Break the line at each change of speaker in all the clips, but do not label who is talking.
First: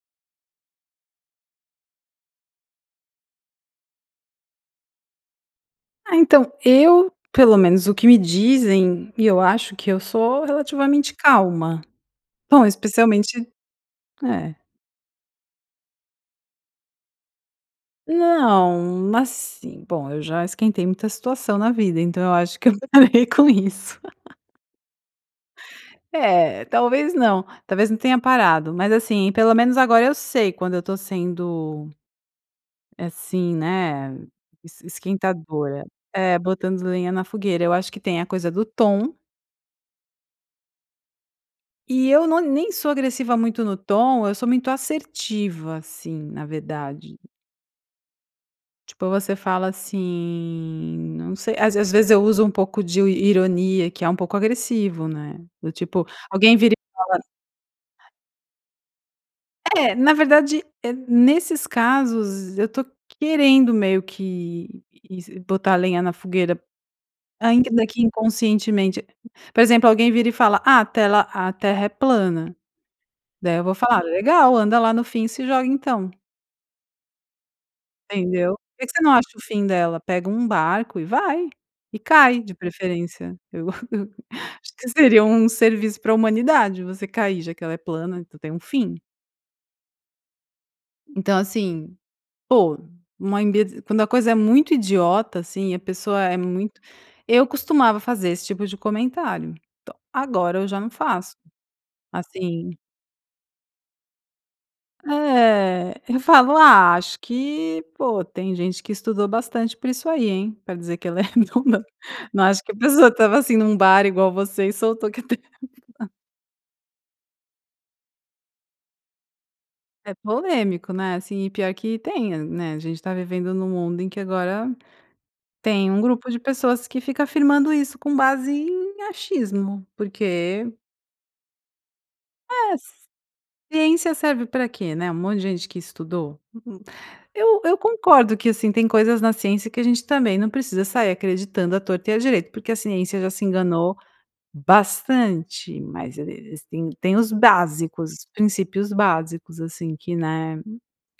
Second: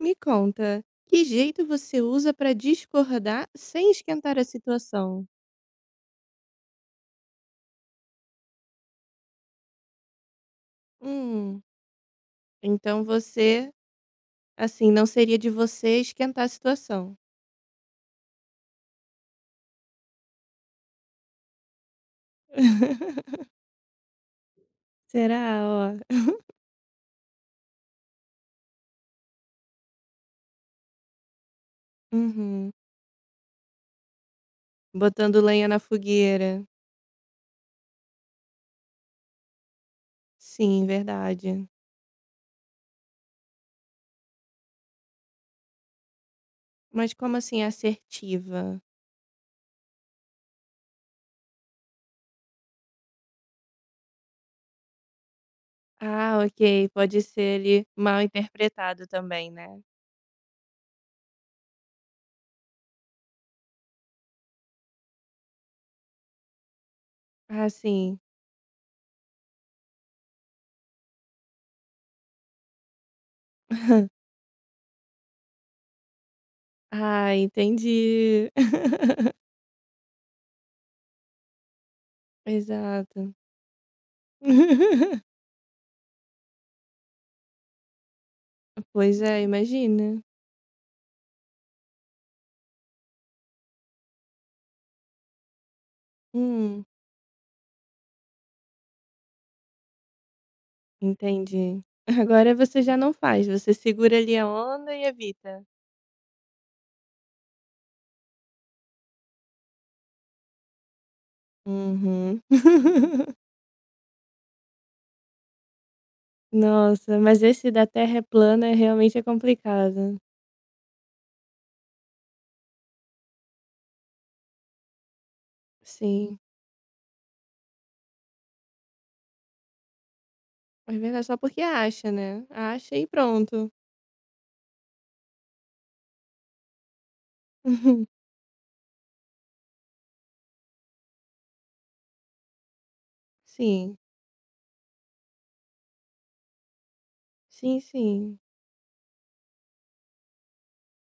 Me conta, que jeito você usa pra discordar, sem esquentar a situação?
Ah, então eu, pelo menos o que me dizem, e eu acho que eu sou relativamente
Hum.
calma. Bom,
Então
especialmente
você,
é.
assim, não seria de você esquentar a situação.
Não, mas sim, bom, eu já esquentei muita situação na vida, então eu acho que eu parei com isso.
Será, ó.
É, talvez não, talvez não tenha parado, mas assim, pelo menos agora eu sei quando eu estou sendo
Uhum.
assim, né, es
Botando lenha na
esquentadora. É,
fogueira.
botando lenha na fogueira, eu acho que tem a coisa do tom
Sim, verdade.
e eu no nem sou agressiva muito no tom, eu sou muito assertiva, assim, na
Mas
verdade.
como assim "é assertiva"?
Tipo, você fala assim, não sei às veze às vezes eu uso um pouco de io ironia, que é um pouco agressivo, né, do tipo,
Ah,
alguém vira
ok,
e fala
pode ser ele mal interpretado também, né.
É, na verdade, eh, nesses casos, eu tô querendo meio que, isi botar a lenha na fogueira,
Ah,
ainda daqui
sim.
inconscientemente por exemplo, alguém vira e fala: "Ah, a tela a terra é plana!". Daí eu vou falar: "Legal, anda lá no fim e se joga então!".
Ah, entendi.
Entendeu? Por que que você não acha o fim dela? Pega um barco e vai e cai, de
Exato.
preferência. Eu eu acho que seria um serviço para a humanidade você cair, já que ela é plana. Então, tem um fim.
Pois é, imagina.
Então, assim, pô, uma imbe quando a coisa é muito idiota, assim, a pessoa é muito
Hum.
eu costumava fazer esse tipo de comentário. Então, agora, eu já não faço,
Entendi. Agora
assim
você já não faz. Você segura ali a onda e evita?
É. Eu falo: "Ah, acho que, pô, tem gente que estudou bastante por isso aí, hein, pra dizer que ela é redonda.
Uhum.
Não acho que a pessoa estava, assim, num bar igual você, e soltou que a terra é plana".
Nossa. Mas esse da terra é plana é, realmente, é
É
complicado.
polêmico, né, assim, e pior que tem, hã, né. A gente tá vivendo num mundo em que, agora, tem um grupo de
Sim.
pessoas que fica afirmando isso com base em achismo, porque
Mas, verdade, só porque acha, né.
É, c
Acha e pronto.
ciência serve para quê? Né. Um monte de gente que estudou. Eu eu
Uhum.
concordo que, assim, tem coisas na ciência que a gente também não precisa sair acreditando a torto e a direito, porque a ciência já se enganou
Sim.
bastante. Mas ele eles têm têm os
Sim,
básicos, os
sim.
princípios básicos, assim, que, né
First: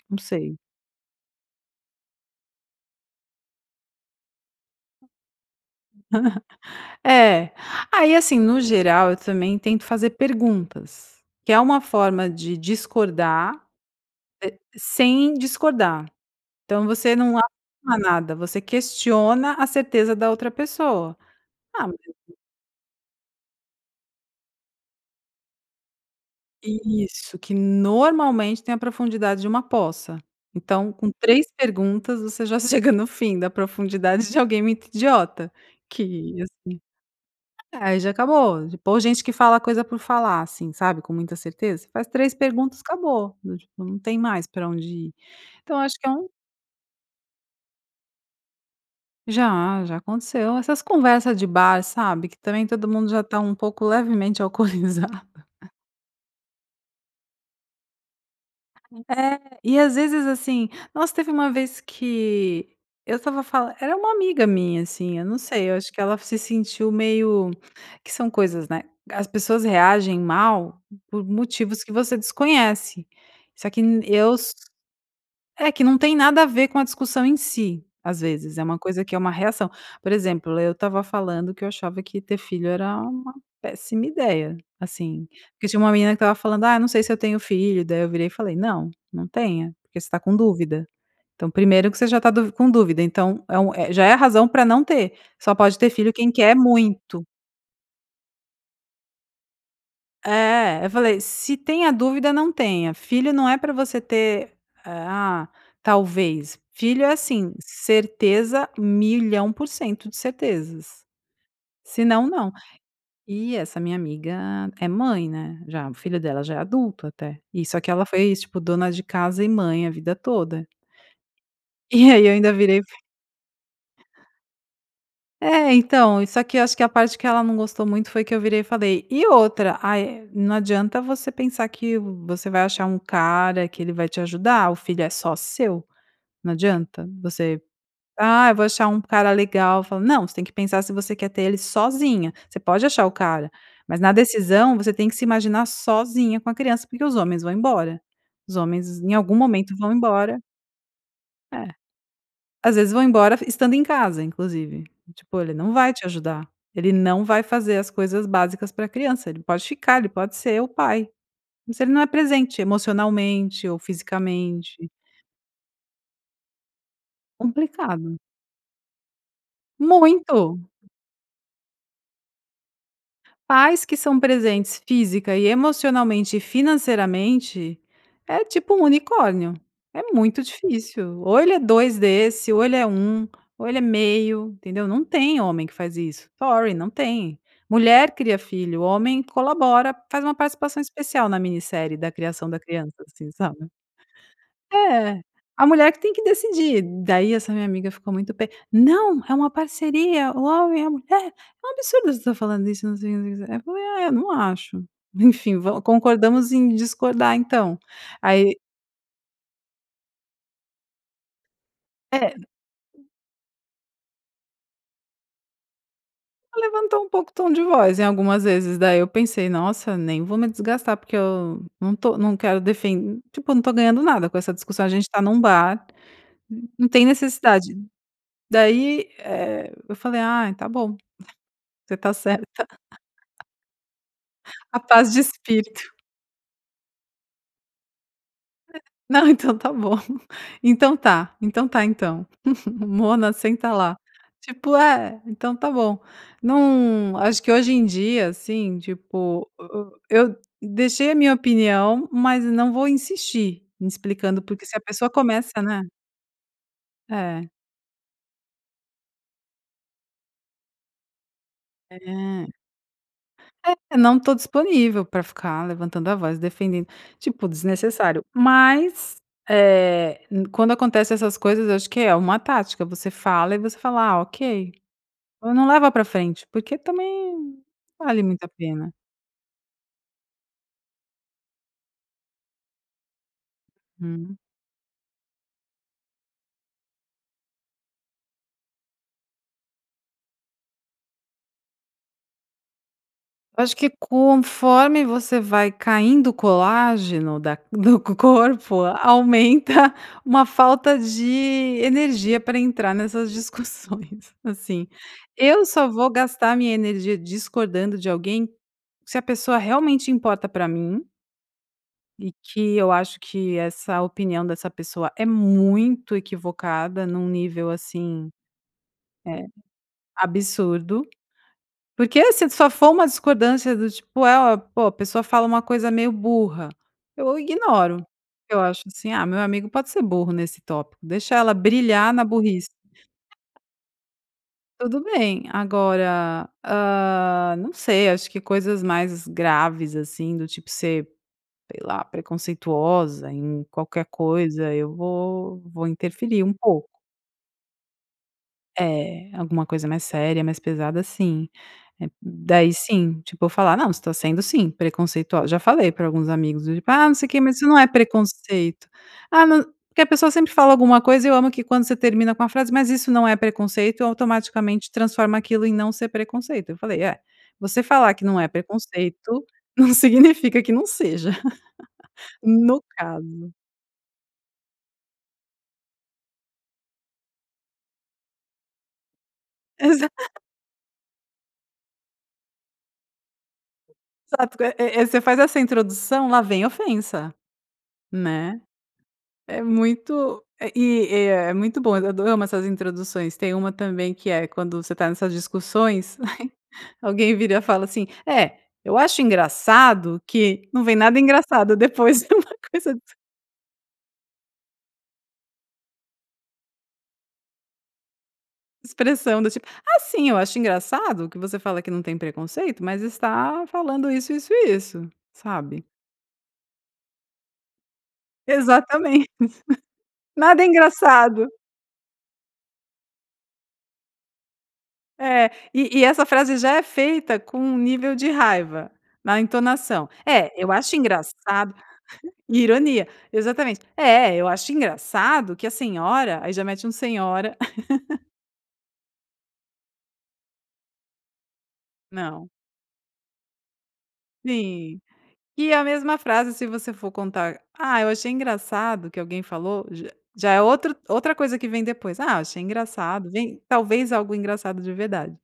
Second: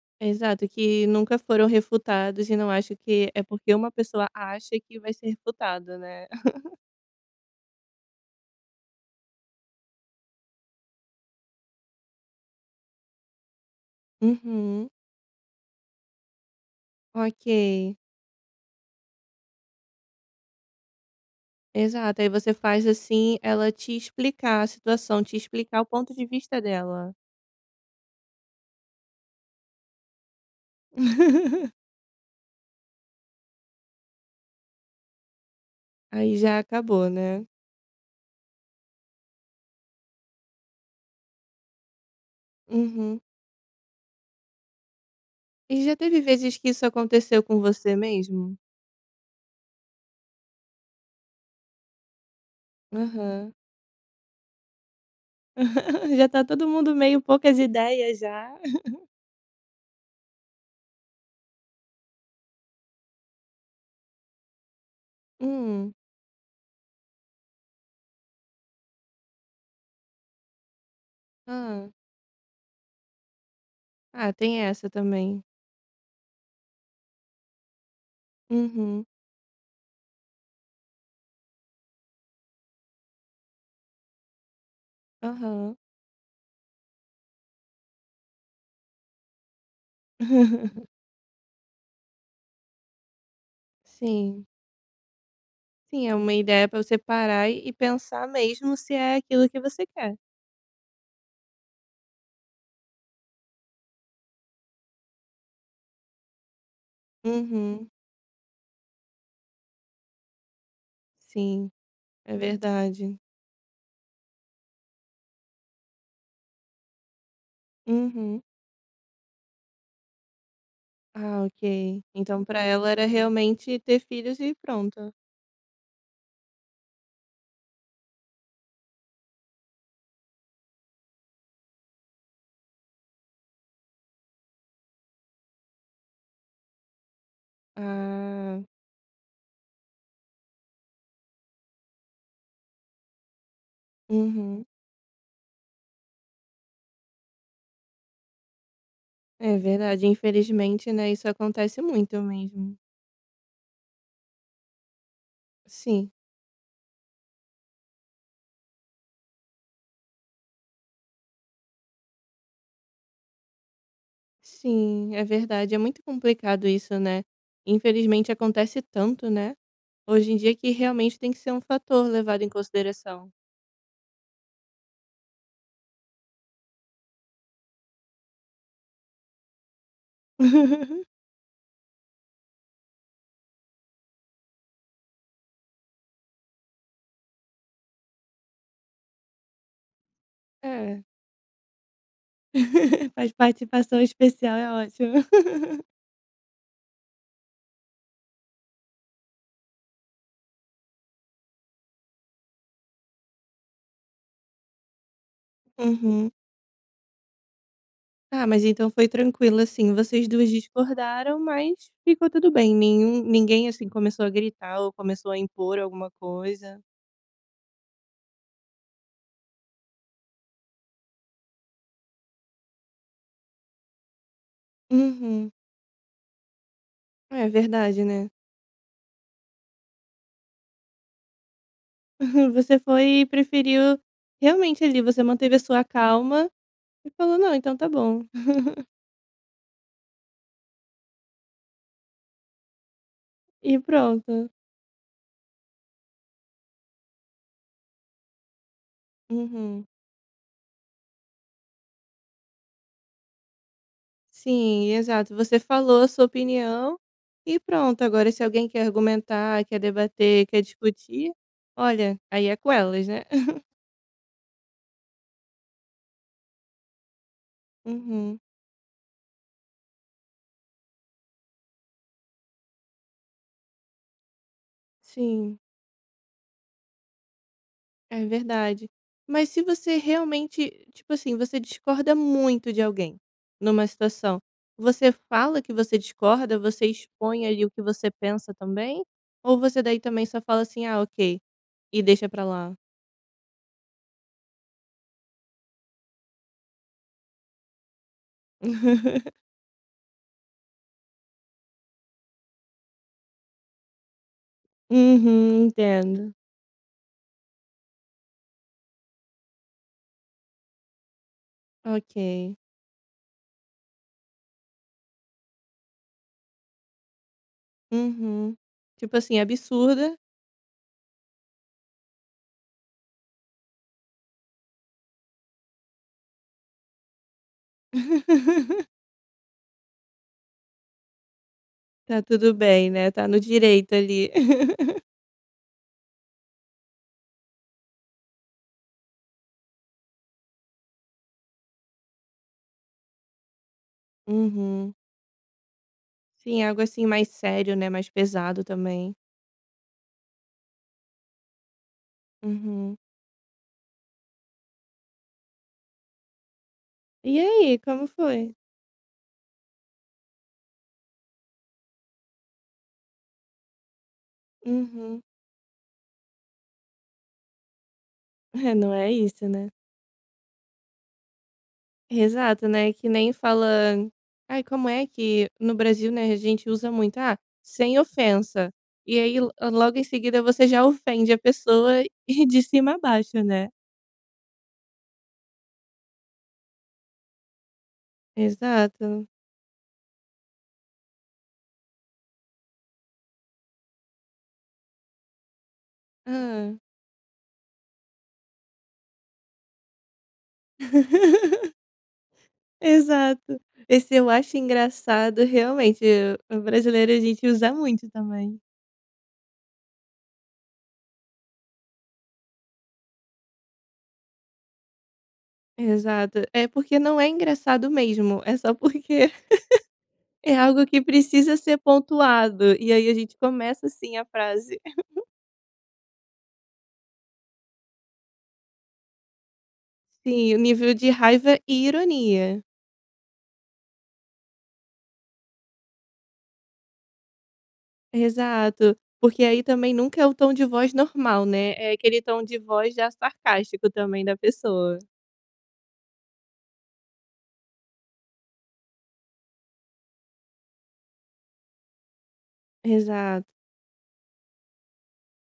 não sei.
Exato. Que nunca foram refutados e, não acho que é porque uma pessoa acha, que vai ser refutada, né.
É. Aí, assim, no geral, eu também tento fazer perguntas, que é uma forma de discordar e
Uhum.
sem discordar. Então você não acha
OK.
nada. Você questiona a certeza da outra pessoa. Ah, mas
Exato. Aí,
e
você faz, assim, ela te explicar a situação, te explicar o ponto de vista dela?
Isso. Que, normalmente, tem a profundidade de uma poça. Então, com 3 perguntas você já chega no fim da profundidade de alguém muito idiota, que,
Aí, já
assim
acabou, né?
é, já acabou, p ou gente que fala coisa por falar, assim, sabe, com muita certeza? Faz 3 perguntas,
Uhum.
acabou, n não tem mais pra onde ir. Então eu
E já
acho que é
teve
um
vezes que isso aconteceu com você mesmo?
Já, já aconteceu. Essas conversas de bar, sabe, que também todo mundo já está
Aham.
um pouco levemente alcoolizado.
Já está todo mundo meio poucas ideias já.
É. E às vezes, assim nossa, teve uma vez que eu estava fala era uma amiga minha, assim, eu não sei, eu acho
Hum.
que ela se sentiu meio, que são coisas, né. As pessoas reagem mal por motivos
Hã.
que você desconhece, só que n
Ah,
eu s
tem essa também.
É, que não tem nada a ver com a discussão em si, às vezes, é uma coisa
Uhum.
que é uma reação. Por exemplo, eu estava falando que eu achava que ter filho era uma péssima ideia, assim, porque
Aham.
tinha uma menina que estava falando: "Ah, não sei se eu tenho filho", daí eu virei e falei: "Não, não tenha, porque você está com dúvida. Então, primeiro que você já está du com dúvida, então é um é, já é a
Sim.
razão para não ter, só pode ter
Sim,
filho
é uma
quem quer
ideia pra você
muito".
parar, e e pensar mesmo se é aquilo que você quer.
É. Eu falei: "Se tem a dúvida, não tenha. Filho não é pra você ter, eh, ah, talvez. Filho é assim,
Uhum.
certeza, 1.000.000% de certezas.
Sim,
Senão,
é
não".
verdade.
E essa minha amiga é mãe, né, já o filho dela já é adulto, até. E, só que ela foi,
Uhum.
tipo, dona de casa e mãe a vida toda.
Ah, ok.
E aí, eu
Então
ainda
pra
virei
ela era, realmente, ter filhos e pronto.
É, então e só que, eu acho que a parte que ela não gostou muito, foi que, eu virei e falei: "E outra aí não adianta você pensar que, você vai achar um cara que ele vai te ajudar, o filho é só seu, não adianta você, 'Ah, eu
Ah.
vou achar um cara legal', falo não, você tem que pensar se você quer ter ele sozinha, você pode achar o cara, mas na
Uhum.
decisão você tem que se imaginar sozinha com a criança, porque os homens vão embora, os homens em algum
É
momento vão
verdade,
embora"
infelizmente, né, isso
É,
acontece muito
às
mesmo.
vezes vão embora e estando em casa, inclusive, tipo ele não vai te
Sim.
ajudar, ele não vai fazer as coisas básicas para criança. Ele pode ficar, ele pode ser o pai, mas ele não é presente emocionalmente ou fisicamente.
Sim, é verdade, é muito complicado isso, né,
Complicado.
infelizmente acontece tanto, né, hoje em dia,
Muito.
que realmente tem que ser um fator levado em consideração.
Pais que são presentes física e emocionalmente e financeiramente, é tipo um unicórnio, é muito difícil, ou ele é 2 desse, ou ele é 1 ou ele é meio, entendeu? Não tem homem que faz isso, sorry, não tem, mulher cria filho, homem colabora, faz uma participação
É.
especial na minissérie da criação da criança, assim
Faz
sabe.
participação especial é ótimo.
É a mulher que tem que decidir, daí essa minha amiga ficou muito p "Não, é uma parceria, o homem e a mulher, é um absurdo você tá falando isso" não sei, não sei, não sei o que, eu falei: "Ah é, eu não acho, enfim, vol
Uhum.
concordamos em discordar, então".
Ah,
Aí
mas então foi tranquilo, assim, vocês 2 discordaram, mas ficou
É.
tudo bem, nenhum ninguém assim começou a gritar ou começou a impor alguma
Ela
coisa?
levantou um pouco o tom de voz, em algumas vezes daí eu pensei: "Nossa, nem vou me desgastar, porque eu não estou não quero defen tipo, não estou ganhando nada com essa discussão, a gente está num
Uhum.
bar, não tem
É
necessidade",
verdade, né?
daí eh, eu falei: "Ah, tá bom, você está certa".
Você foi e preferiu
A
realmente ali,
paz de
você manteve a sua
espírito.
calma e falou não, então tá bom.
É, não, então tá bom, então tá, então tá, então mona senta
E
lá,
pronto.
tipo é, então tá bom não acho que hoje em dia, assim, tipo,
Uhum.
e e eu deixei a minha opinião, mas não vou insistir explicando, porque se a
Sim,
pessoa
exato, você
começa, né?
falou a sua opinião
É.
e pronto. Agora, se alguém quer argumentar, quer debater, quer discutir, olha, aí
É.
é com elas, né?
É, não estou disponível pra ficar levantando a voz, defendendo, tipo, desnecessário,
Uhum.
mas, eh, quando acontece essas coisas, eu acho que é uma tática, você fala e você fala: "Ah, ok",
Sim.
não leva pra frente, porque também, não vale
É
muito a
verdade,
pena.
mas se você realmente, tipo assim, você discorda muito de alguém numa
Hum.
situação, você fala que você discorda, você expõe ali o que você pensa também, ou você daí também só fala assim, "Ah, ok", e deixa pra lá?
Eu acho que conforme você vai caindo o colágeno da do co corpo, aumenta uma falta de energia para entrar nessas discussões, assim, eu
Uhum,
só vou
entendo.
gastar a minha energia discordando de alguém, se a pessoa realmente importa para mim e
OK.
que eu acho que essa opinião dessa pessoa é muito equivocada, num nível, assim,
Uhum, tipo assim,
eh,
absurda
absurdo, porque se só for uma discordância do tipo: "É, ó, pô", a pessoa fala uma coisa meio burra, eu ignoro. Eu acho assim: "Ah, meu amigo pode ser burro nesse tópico, deixa ela brilhar
Tá
na
tudo
burrice.".
bem, né, tá no
[unintelligible]
direito ali.
Tudo bem. Agora, ah, não sei, acho que coisas mais graves, assim, do tipo ser, sei lá, preconceituosa em qualquer coisa,
Uhum.
eu vou vou interferir um
Sim, algo
pouco.
assim mais sério, né, mais pesado também.
É. Alguma coisa mais séria, mais pesada, assim, é hum daí
Uhum.
sim, tipo eu falar: "Não, você está sendo sim, preconceitual", já falei para alguns amigos, do tipo: "Ah, não sei o
E
que, mas isso não
aí,
é
como foi?
preconceito.", "Ah, não", porque a pessoa sempre fala alguma coisa, eu amo que quando você termina com a frase: "Mas isso não é preconceito.", automaticamente
Uhum.
transforma aquilo em "não ser preconceito", eu falei: "É, você falar que não é
É, não é
preconceito,
isso, né.
não significa que não seja",
Exato,
no
né, que nem
caso.
fala aí, como é que no Brasil, né, a gente usa muito: "Ah, sem ofensa", e aí, lo logo em
Exa
seguida você já ofende a pessoa de cima abaixo, né.
Exato, eh eh eh você faz essa introdução, lá vem ofensa, né,
Exato.
é muito eh, é é muito bom eu ado amo essas introduções, tem uma também que é, quando você tá nessas discussões,
Hum.
alguém vira e fala assim: "Eh, eu acho engraçado que", não vem nada engraçado depois de uma coisa. [unintelligible]
Exato. Esse, eu acho engraçado realmente, o o brasileiro, a gente usa muito também.
Expressão, do tipo: "Ah, sim, eu acho engraçado que você fala que não tem preconceito, mas está falando isso, isso, e isso", sabe.
Exato. É, porque não é engraçado mesmo, é só
Exatame
porque é
Nada
algo que
engraçado!
precisa ser pontuado, e aí a gente começa, assim, a frase.
É. E e essa frase já é feita com um nível de raiva, na entonação. "É,
Sim, o
eu
nível
acho
de raiva
engraçado".
e ironia.
Ironia, exatamente. "É, eu acho engraçado que a senhora", aí já mete um senhora.
Exato. Porque aí, também, nunca é o tom de voz normal, né. É aquele tom
Não.
de voz já sarcástico, também, da pessoa.
Sim. E a mesma frase, se você for contar a "ah, eu achei engraçado, que alguém falou", j já é outro outra coisa que vem depois. "Ah, eu achei engraçado",
Exato.
vem talvez algo engraçado de verdade,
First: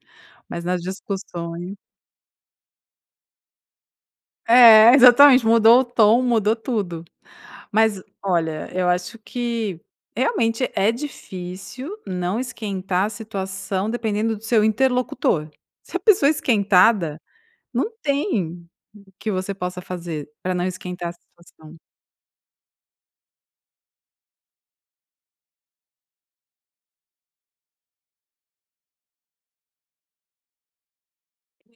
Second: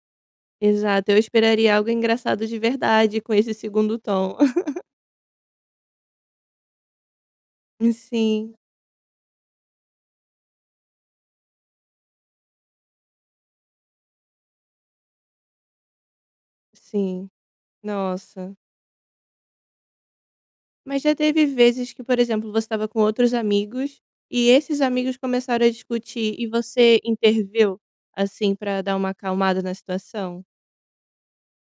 mas nas
Exato. Eu
discussões
esperaria algo engraçado de verdade, com esse segundo tom.
É, exatamente. Mudou o tom, mudou tudo. Mas
Sim.
olha, eu acho que, realmente, é difícil não esquentar a situação, dependendo do seu interlocutor. Se a pessoa é esquentada,
Sim.
não
Nossa.
tem o que você possa fazer, para não
Mas
esquentar a
já teve
situação.
vezes que, por exemplo, você estava com outros amigos, e esses amigos começaram a discutir, e você interveio, assim, pra dar uma acalmada na situação?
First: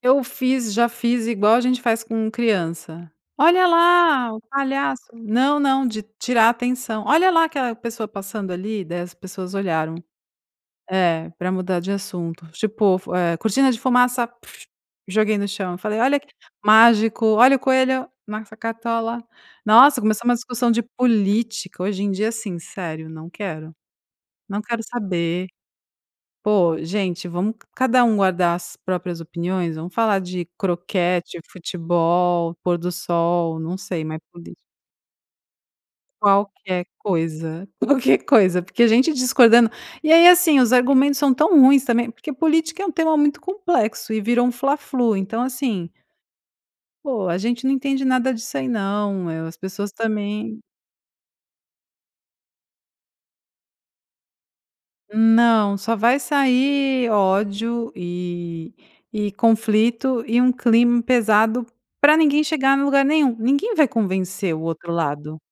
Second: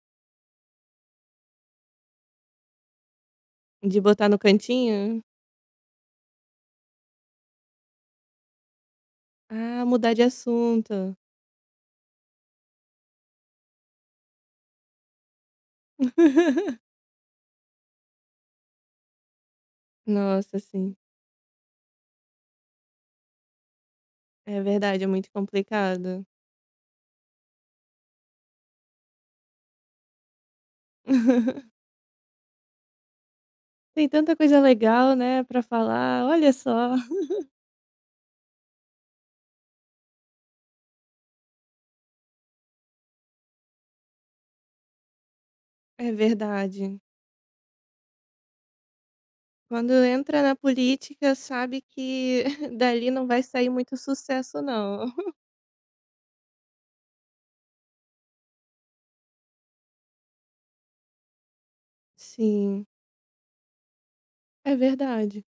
Eu fiz já fiz igual, a gente faz com criança: "Olha
De botar
lá
no
o palhaço".
cantinho?
Não, não de tirar a atenção. "Olha lá aquela pessoa passando ali", daí as pessoas
Ah,
olharam.
mudar de assunto.
É, pra mudar de assunto. Tipo fu eh, "Cortina de fumaça", joguei no chão. Falei: "Olha" Mágico: "Olha, o coelho na essa cartola". Nossa, começou uma
Nossa,
discussão de
sim.
política, hoje em dia, assim, sério, não quero,
É
não quero
verdade, é muito
saber.
complicado.
Poxa, gente, vamos c cada um guardar as próprias opiniões. Vamos falar de croquete, futebol, pôr do sol, não sei,
Tem
mas
tanta
política
coisa legal, né, pra falar olha
Qualquer
só.
coisa, qualquer coisa. Porque a gente discordando E aí, assim, os argumentos são tão ruins também, porque política é um tema muito complexo e vira um fla flu. Então, assim
É verdade.
poxa, a gente não entende nada disso aí não. Eh, as
Quando
pessoas
entra na
também
política, sabe que dali não vai sair muito sucesso, não.
Não. Só vai sair ódio, eh, e conflito e um clima pesado pra ninguém chegar no
Sim.
lugar nenhum. Ninguém vai convencer o
É
outro lado.
verdade.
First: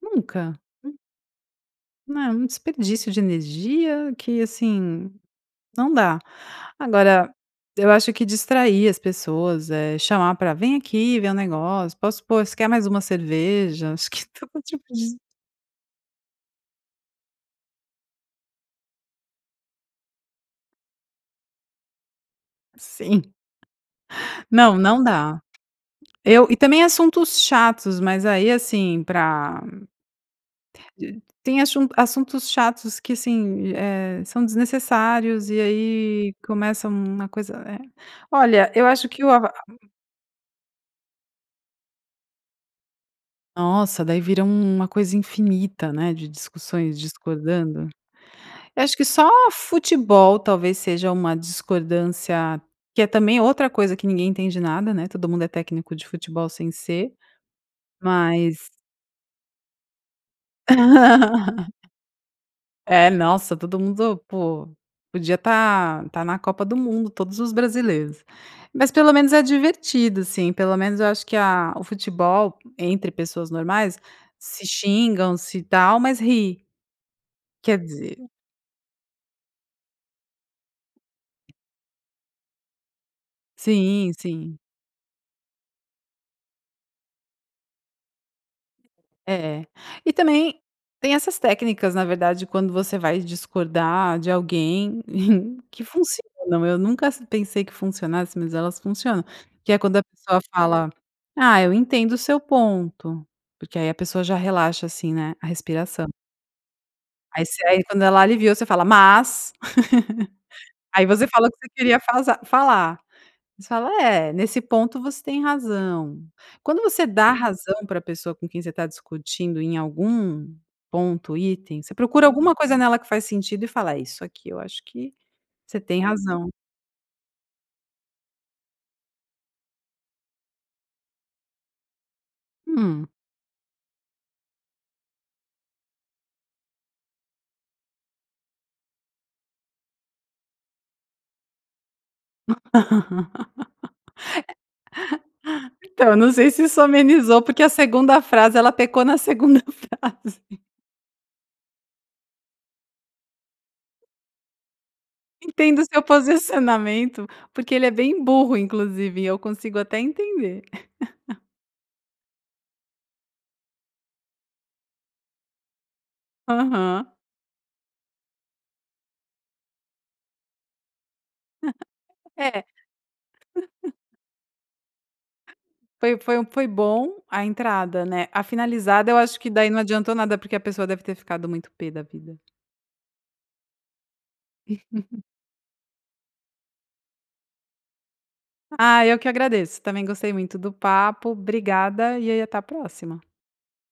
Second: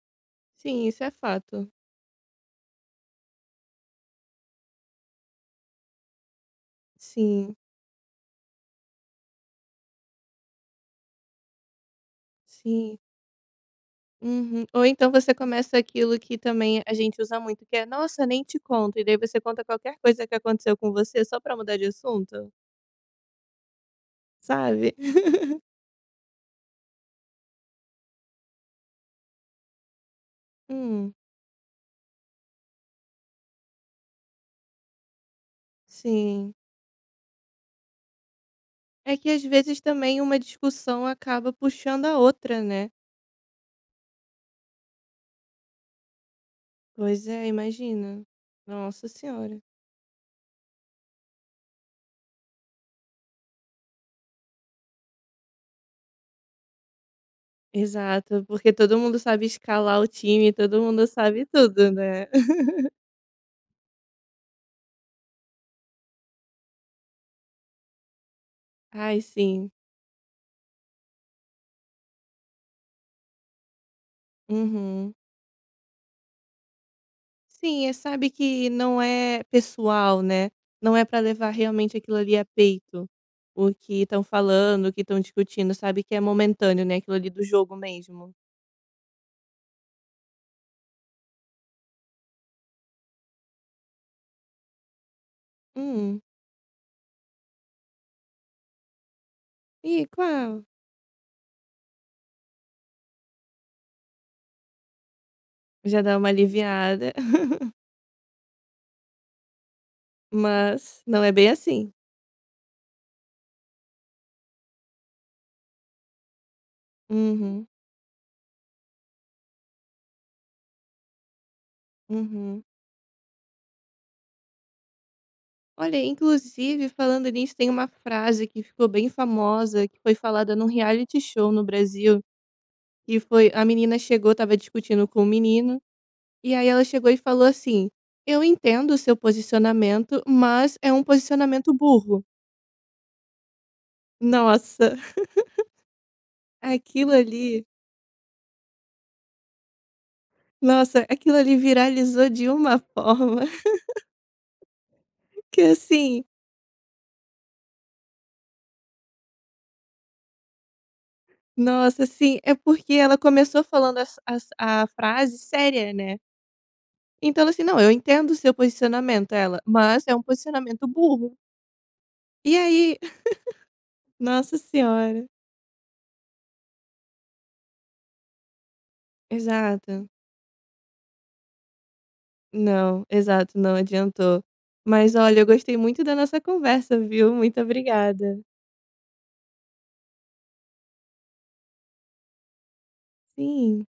Nunca.
Sim, isso é fato.
Não, é um desperdício de energia que, assim, não dá. Agora,
Sim.
eu acho que distrair as pessoas, eh, chamar pra: "Vem aqui ver o negócio", "Posso pôr?", "Você quer mais
Sim.
uma cerveja?", Acho que todo
Uhum
tipo
ou então
de
você começa aquilo que também a gente usa muito, que é: "Nossa, nem te conto!". E daí você conta qualquer coisa que aconteceu com você, só para mudar de assunto.
Sim. Não,
Sabe?
não dá! Eu e também assuntos chatos, mas aí, assim, pra
Hum.
de tem assun assuntos chatos que assim, di eh, são desnecessários e aí
Sim.
começa uma coisa, eh. Olha, eu acho
É
que
que
o
às
arró
vezes também uma discussão acaba puxando a outra, né.
Nossa, daí vira um uma coisa infinita, né, de discussões
Pois é,
discordando.
imagina.
Eu acho que
Nossa
só
Senhora.
futebol talvez seja uma discordância, que é também outra coisa que ninguém entende nada, né, todo mundo é técnico de futebol sem ser.
Exato,
Mas
porque todo mundo sabe escalar o tim, todo mundo sabe tudo, né.
É, nossa, todo mundo, po, podia estar estar na Copa do Mundo, todos os brasileiros, mas pelo
Ai,
menos é
sim.
divertido, sim, pelo menos eu acho que a o futebol, entre pessoas normais, se
Uhum.
xingam, se tal, mas ri. Quer
Sim, eh,
dizer
sabe que não é pessoal, né. Não é pra levar realmente aquilo ali a peito. O que
Sim,
estão
sim.
falando o que estão discutindo, sabe que é momentâneo, né, aquilo ali do jogo mesmo.
É. E também tem essas técnicas, na verdade, quando você vai discordar de alguém que
Hum.
funcionam, eu nunca ass pensei que funcionasse, mas elas funcionam, que é quando a
E,
pessoa
qual?
fala: "Ah, eu entendo o seu ponto". Porque aí a pessoa já relaxa assim, né, a
Já
respiração.
dá uma aliviada.
Aí você aí, quando ela aliviou, você fala: "Mas".
Mas,
Aí
não
você
é bem
falou que você
assim.
queria fazar falar. Aí você fala: "É, nesse ponto, você tem razão". Quando você dá
Uhum.
razão para a pessoa com quem você está discutindo em algum ponto, item, você procura alguma
Uhum.
coisa nela que faz sentido, e fala: "É, isso aqui eu acho que você
Olha,
tem razão".
inclusive, falando nisso, tem uma frase que ficou bem famosa, que foi falada num reality show no Brasil,
Hum.
e foi a menina chegou, estava discutindo com o menino, e aí ela chegou e falou assim: "Eu entendo o seu posicionamento, mas é um posicionamento burro."
É
Nossa,
então, eu não sei se isso
aquilo
amenizou, porque
ali
a 2ª frase, ela pecou na 2ª frase.
Nossa, aquilo ali viralizou de uma forma que
"Entendo o seu
assim
posicionamento, porque ele é bem burro, inclusive, e eu consigo até entender."
Nossa, sim, é porque ela começou falando as as a frase séria, né.
Aham.
Então, ela assim: "Não, eu entendo o seu posicionamento", ela, "mas é um posicionamento burro". E
É.
aí nossa senhora.
Foi foi um foi bom, a entrada, né, a finalizada, eu acho que daí não
Exato.
adiantou nada, porque a pessoa deve ter ficado muito pê da vida.
Não. Exato, não adiantou. Mas olha, eu gostei muito da nossa conversa, viu, muito obrigada.
Ah, eu que agradeço. Também gostei muito do papo. Obrigada, e aí até a próxima.
Sim.